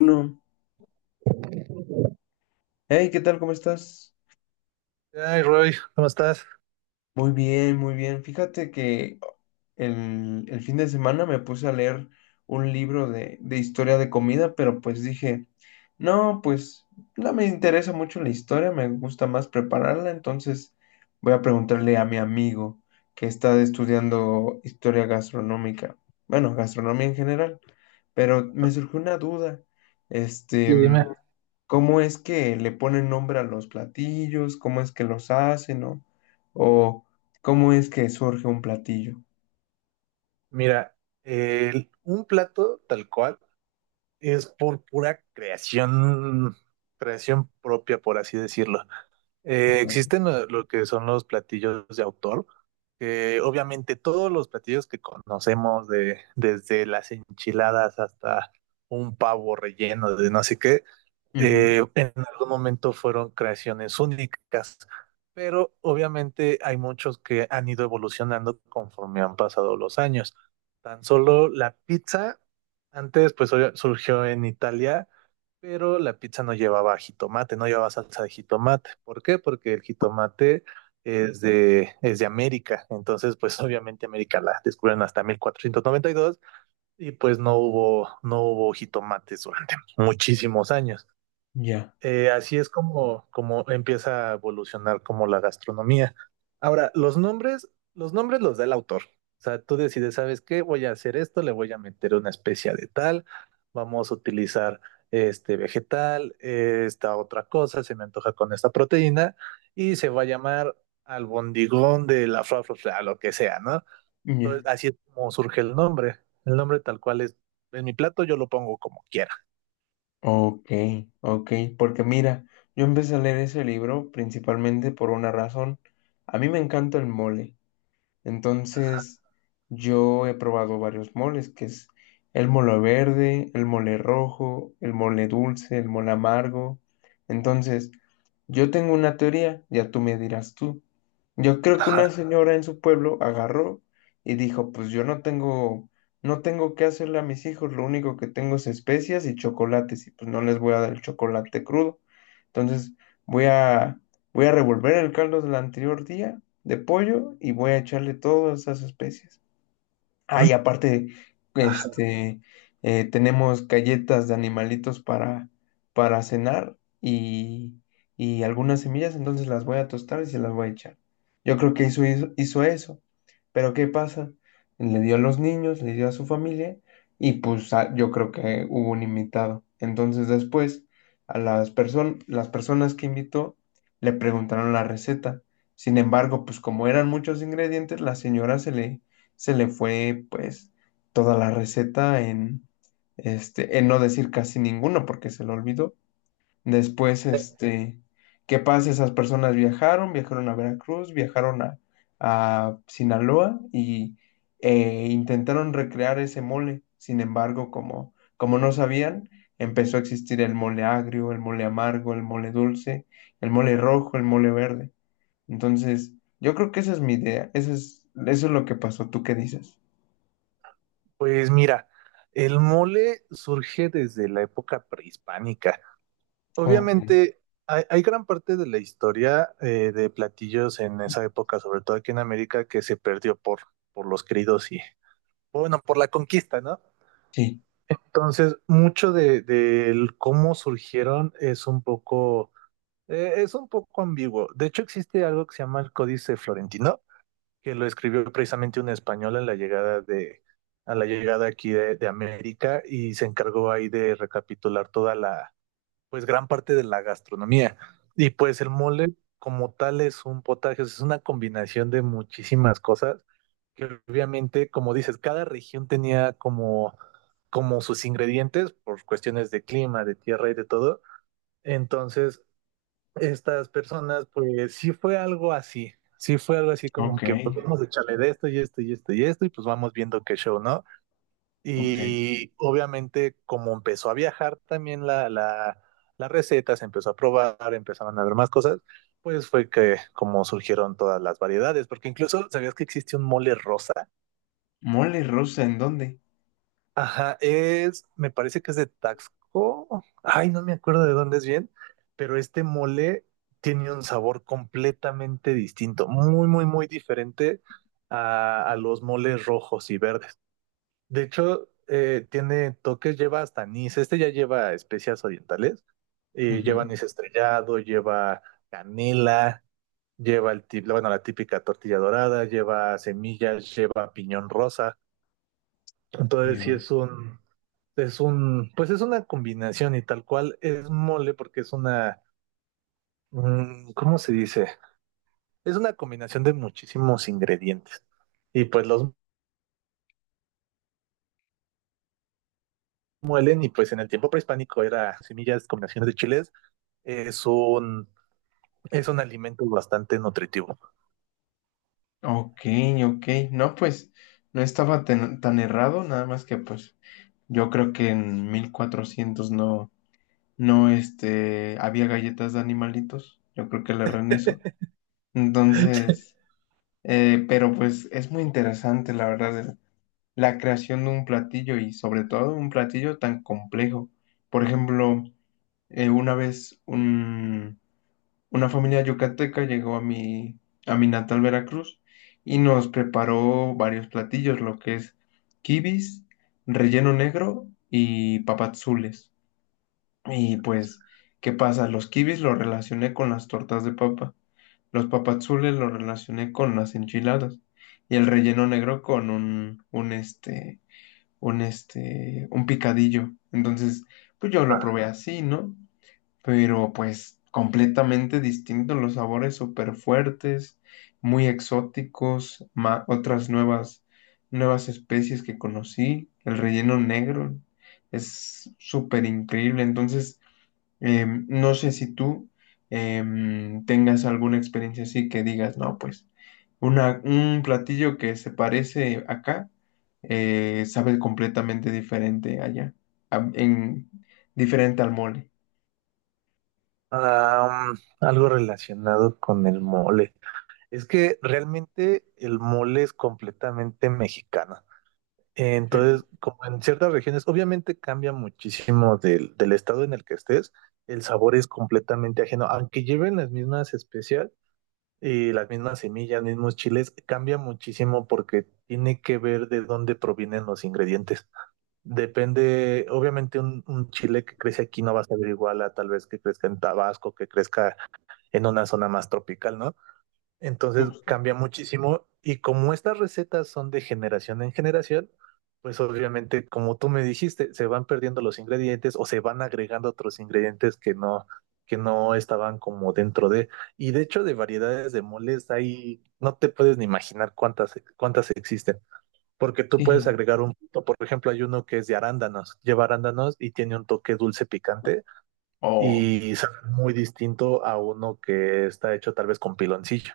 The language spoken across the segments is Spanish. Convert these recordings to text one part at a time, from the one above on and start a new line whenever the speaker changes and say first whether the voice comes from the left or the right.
left: Uno. Hey, ¿qué tal? ¿Cómo estás?
right: Ay, Roy, ¿cómo estás?
left: Muy bien, muy bien. Fíjate que el fin de semana me puse a leer un libro de historia de comida, pero pues dije, no, pues no me interesa mucho la historia, me gusta más prepararla, entonces voy a preguntarle a mi amigo que está estudiando historia gastronómica, bueno, gastronomía en general, pero me surgió una duda. Este,
right: Sí, dime.
left: ¿Cómo es que le ponen nombre a los platillos, cómo es que los hacen, ¿no? O cómo es que surge un platillo.
right: Mira, un plato tal cual es por pura creación, creación propia, por así decirlo.
left: Ok.
right: Existen lo que son los platillos de autor, que obviamente todos los platillos que conocemos, de, desde las enchiladas hasta un pavo relleno de no sé qué,
left: Ujú.
right: en algún momento fueron creaciones únicas, pero obviamente hay muchos que han ido evolucionando conforme han pasado los años. Tan solo la pizza, antes pues surgió en Italia, pero la pizza no llevaba jitomate, no llevaba salsa de jitomate. ¿Por qué? Porque el jitomate es de América, entonces pues obviamente América la descubren hasta 1492 y pues no hubo, no hubo jitomates durante muchísimos años.
left: Ya,
right: Así es como, como empieza a evolucionar como la gastronomía. Ahora, los nombres, los nombres los da el autor. O sea, tú decides, ¿sabes qué? Voy a hacer esto, le voy a meter una especia de tal, vamos a utilizar este vegetal, esta otra cosa, se me antoja con esta proteína, y se va a llamar albondigón de la fra, fra, fra, lo que sea, ¿no? Entonces,
left: ya.
right: así es como surge el nombre. El nombre tal cual es, en mi plato yo lo pongo como quiera.
left: Ok, ok. Porque mira, yo empecé a leer ese libro principalmente por una razón. A mí me encanta el mole. Entonces, yo he probado varios moles, que es el mole verde, el mole rojo, el mole dulce, el mole amargo. Entonces, yo tengo una teoría, ya tú me dirás tú. Yo creo que
right: Ajá.
left: una señora en su pueblo agarró y dijo, pues yo no tengo, no tengo qué hacerle a mis hijos, lo único que tengo es especias y chocolates, y pues no les voy a dar el chocolate crudo. Entonces, voy a, voy a revolver el caldo del anterior día de pollo y voy a echarle todas esas especias. Ah,
right: ¿Mm?
left: y aparte,
right: Ajá.
left: este, tenemos galletas de animalitos para cenar y algunas semillas, entonces las voy a tostar y se las voy a echar. Yo creo que hizo eso. Pero ¿qué pasa? Le dio a los niños, le dio a su familia y pues a- yo creo que hubo un invitado. Entonces después a las personas que invitó le preguntaron la receta. Sin embargo, pues como eran muchos ingredientes, la señora se le fue pues toda la receta en, en no decir casi ninguno porque se lo olvidó. Después, ¿qué pasa? Esas personas viajaron a Veracruz, viajaron a Sinaloa y intentaron recrear ese mole. Sin embargo, como no sabían, empezó a existir el mole agrio, el mole amargo, el mole dulce, el mole rojo, el mole verde. Entonces, yo creo que esa es mi idea. Esa es, eso es lo que pasó. ¿Tú qué dices?
right: Pues mira, el mole surge desde la época prehispánica.
left: Ok.
right: Obviamente, hay gran parte de la historia de platillos en esa época, sobre todo aquí en América, que se perdió por los cridos y, bueno, por la conquista, ¿no?
left: Sí,
right: Entonces, mucho del cómo surgieron es un poco ambiguo. De hecho, existe algo que se llama el Códice Florentino que lo escribió precisamente un español en la llegada de, a la llegada aquí de América y se encargó ahí de recapitular toda la, pues gran parte de la gastronomía. Y pues el mole como tal es un potaje, es una combinación de muchísimas cosas que obviamente, como dices, cada región tenía como, como sus ingredientes por cuestiones de clima, de tierra y de todo. Entonces, estas personas, pues sí fue algo así, sí fue algo así como
left: ok,
right: que pues vamos a echarle de esto y esto y esto y esto y pues vamos viendo qué show, ¿no?
left: ok.
right: Y obviamente como empezó a viajar también la receta, se empezó a probar, empezaron a ver más cosas, pues fue que como surgieron todas las variedades, porque incluso sabías que existe un mole rosa.
left: Mole rosa, ¿en dónde?
right: Ajá, es, me parece que es de Taxco. Ay, no me acuerdo de dónde es bien, pero este mole tiene un sabor completamente distinto, muy, muy, muy diferente a los moles rojos y verdes. De hecho, tiene toques, lleva hasta anís. Este ya lleva especias orientales, y lleva anís
left: Ujú.
right: estrellado, lleva canela, lleva bueno, la típica tortilla dorada, lleva semillas, lleva piñón rosa. Entonces, sí
left: Yo.
right: es un, pues es una combinación y tal cual es mole porque es una, ¿cómo se dice? Es una combinación de muchísimos ingredientes. Y pues los muelen y pues en el tiempo prehispánico era semillas, combinaciones de chiles. Es un, es un alimento bastante nutritivo.
left: Ok, ok. No, pues no estaba tan, tan errado, nada más que pues yo creo que en 1400 no, no, había galletas de animalitos. Yo creo que le erré en eso. Entonces, pero pues es muy interesante, la verdad, el- la creación de un platillo y sobre todo un platillo tan complejo. Por ejemplo, una vez una familia yucateca llegó a a mi natal Veracruz y nos preparó varios platillos, lo que es quibis, relleno negro y papazules. Y pues, ¿qué pasa? Los quibis los relacioné con las tortas de papa, los papazules los relacioné con las enchiladas y el relleno negro con un un picadillo. Entonces, pues yo lo
right: Ah,
left: probé así, ¿no? Pero pues completamente distintos los sabores súper fuertes, muy exóticos, ma- otras nuevas, nuevas especies que conocí, el relleno negro es súper increíble, entonces no sé si tú tengas alguna experiencia así que digas, no, pues una, un platillo que se parece acá, sabe completamente diferente allá, a- en, diferente al mole.
right: ah, mm, algo relacionado con el mole. Es que realmente el mole es completamente mexicano. Entonces,
left: Sí.
right: como en ciertas regiones, obviamente cambia muchísimo del estado en el que estés, el sabor es completamente ajeno, aunque lleven las mismas especias y las mismas semillas, mismos chiles, cambia muchísimo porque tiene que ver de dónde provienen los ingredientes. Depende, obviamente un chile que crece aquí no va a saber igual a tal vez que crezca en Tabasco, que crezca en una zona más tropical, ¿no? Entonces
left: Uf,
right: cambia muchísimo y como estas recetas son de generación en generación, pues obviamente, como tú me dijiste, se van perdiendo los ingredientes o se van agregando otros ingredientes que no estaban como dentro de. Y de hecho, de variedades de moles hay, no te puedes ni imaginar cuántas, cuántas existen, porque tú puedes agregar un, o por ejemplo, hay uno que es de arándanos, lleva arándanos y tiene un toque dulce picante
left: oh,
right: y sabe muy distinto a uno que está hecho tal vez con piloncillo.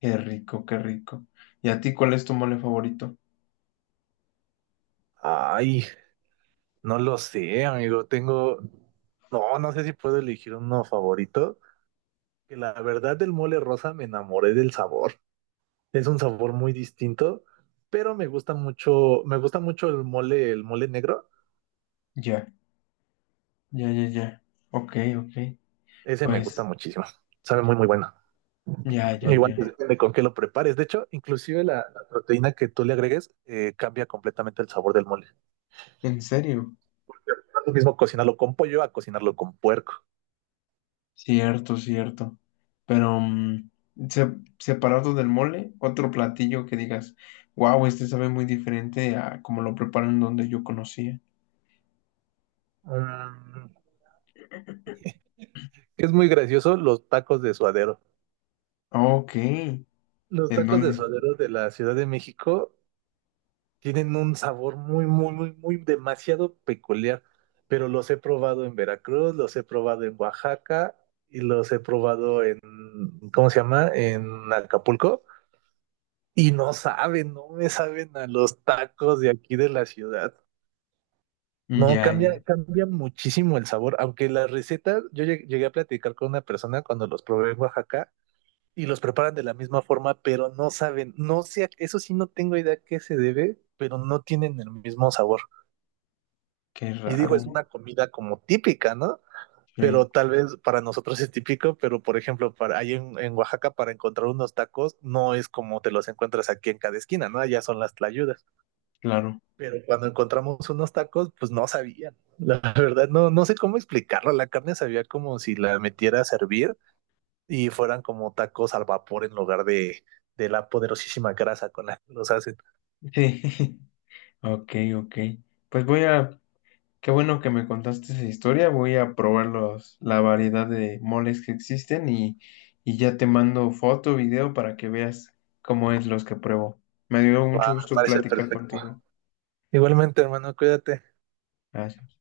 left: qué rico, qué rico. ¿Y a ti cuál es tu mole favorito?
right: Ay, no lo sé, amigo. Tengo, no sé si puedo elegir uno favorito. Que la verdad del mole rosa me enamoré del sabor. Es un sabor muy distinto, pero me gusta mucho el mole negro.
left: Ya, ya, ya, ya. Ok, ok.
right: Ese me gusta
left: Pues,
right: muchísimo. Sabe muy, muy bueno.
left: ya, ya,
right: Igual pues,
left: ya.
right: depende con qué lo prepares. De hecho, inclusive la proteína que tú le agregues cambia completamente el sabor del mole.
left: ¿En serio?
right: No es lo mismo cocinarlo con pollo a cocinarlo con puerco.
left: Cierto, cierto. Pero, se- separado del mole, otro platillo que digas, wow, este sabe muy diferente a como lo preparan donde yo conocía.
right: Mm, Es muy gracioso los tacos de suadero.
left: Ok,
right: Los
left: ¿en
right: tacos de
left: dónde?
right: suadero de la Ciudad de México tienen un sabor muy, muy, muy, muy demasiado peculiar, pero los he probado en Veracruz, los he probado en Oaxaca y los he probado en, ¿cómo se llama? En Acapulco y no saben, no me saben a los tacos de aquí de la ciudad. No,
left: Ya, ya.
right: cambia, cambia muchísimo el sabor, aunque las recetas, yo llegué a platicar con una persona cuando los probé en Oaxaca y los preparan de la misma forma, pero no saben, no sé, eso sí no tengo idea a qué se debe, pero no tienen el mismo sabor.
left: Qué
right: Y digo, es una
left: raro.
right: comida como típica, ¿no?
left: Sí,
right: Pero tal vez para nosotros es típico, pero por ejemplo, para, ahí en Oaxaca para encontrar unos tacos no es como te los encuentras aquí en cada esquina, ¿no? Allá son las tlayudas.
left: claro.
right: Pero cuando encontramos unos tacos, pues no sabían. La verdad, no, no sé cómo explicarlo. La carne sabía como si la metiera a servir y fueran como tacos al vapor en lugar de la poderosísima grasa con la que los hacen.
left: Sí, ok, ok. Pues voy a... Qué bueno que me contaste esa historia. Voy a probar los, la variedad de moles que existen y ya te mando foto, video para que veas cómo es los que pruebo. Me dio mucho
right: Va, me
left: gusto
right: parece
left: platicar
right: perfecto.
left: contigo.
right: Igualmente, hermano, cuídate.
left: Gracias.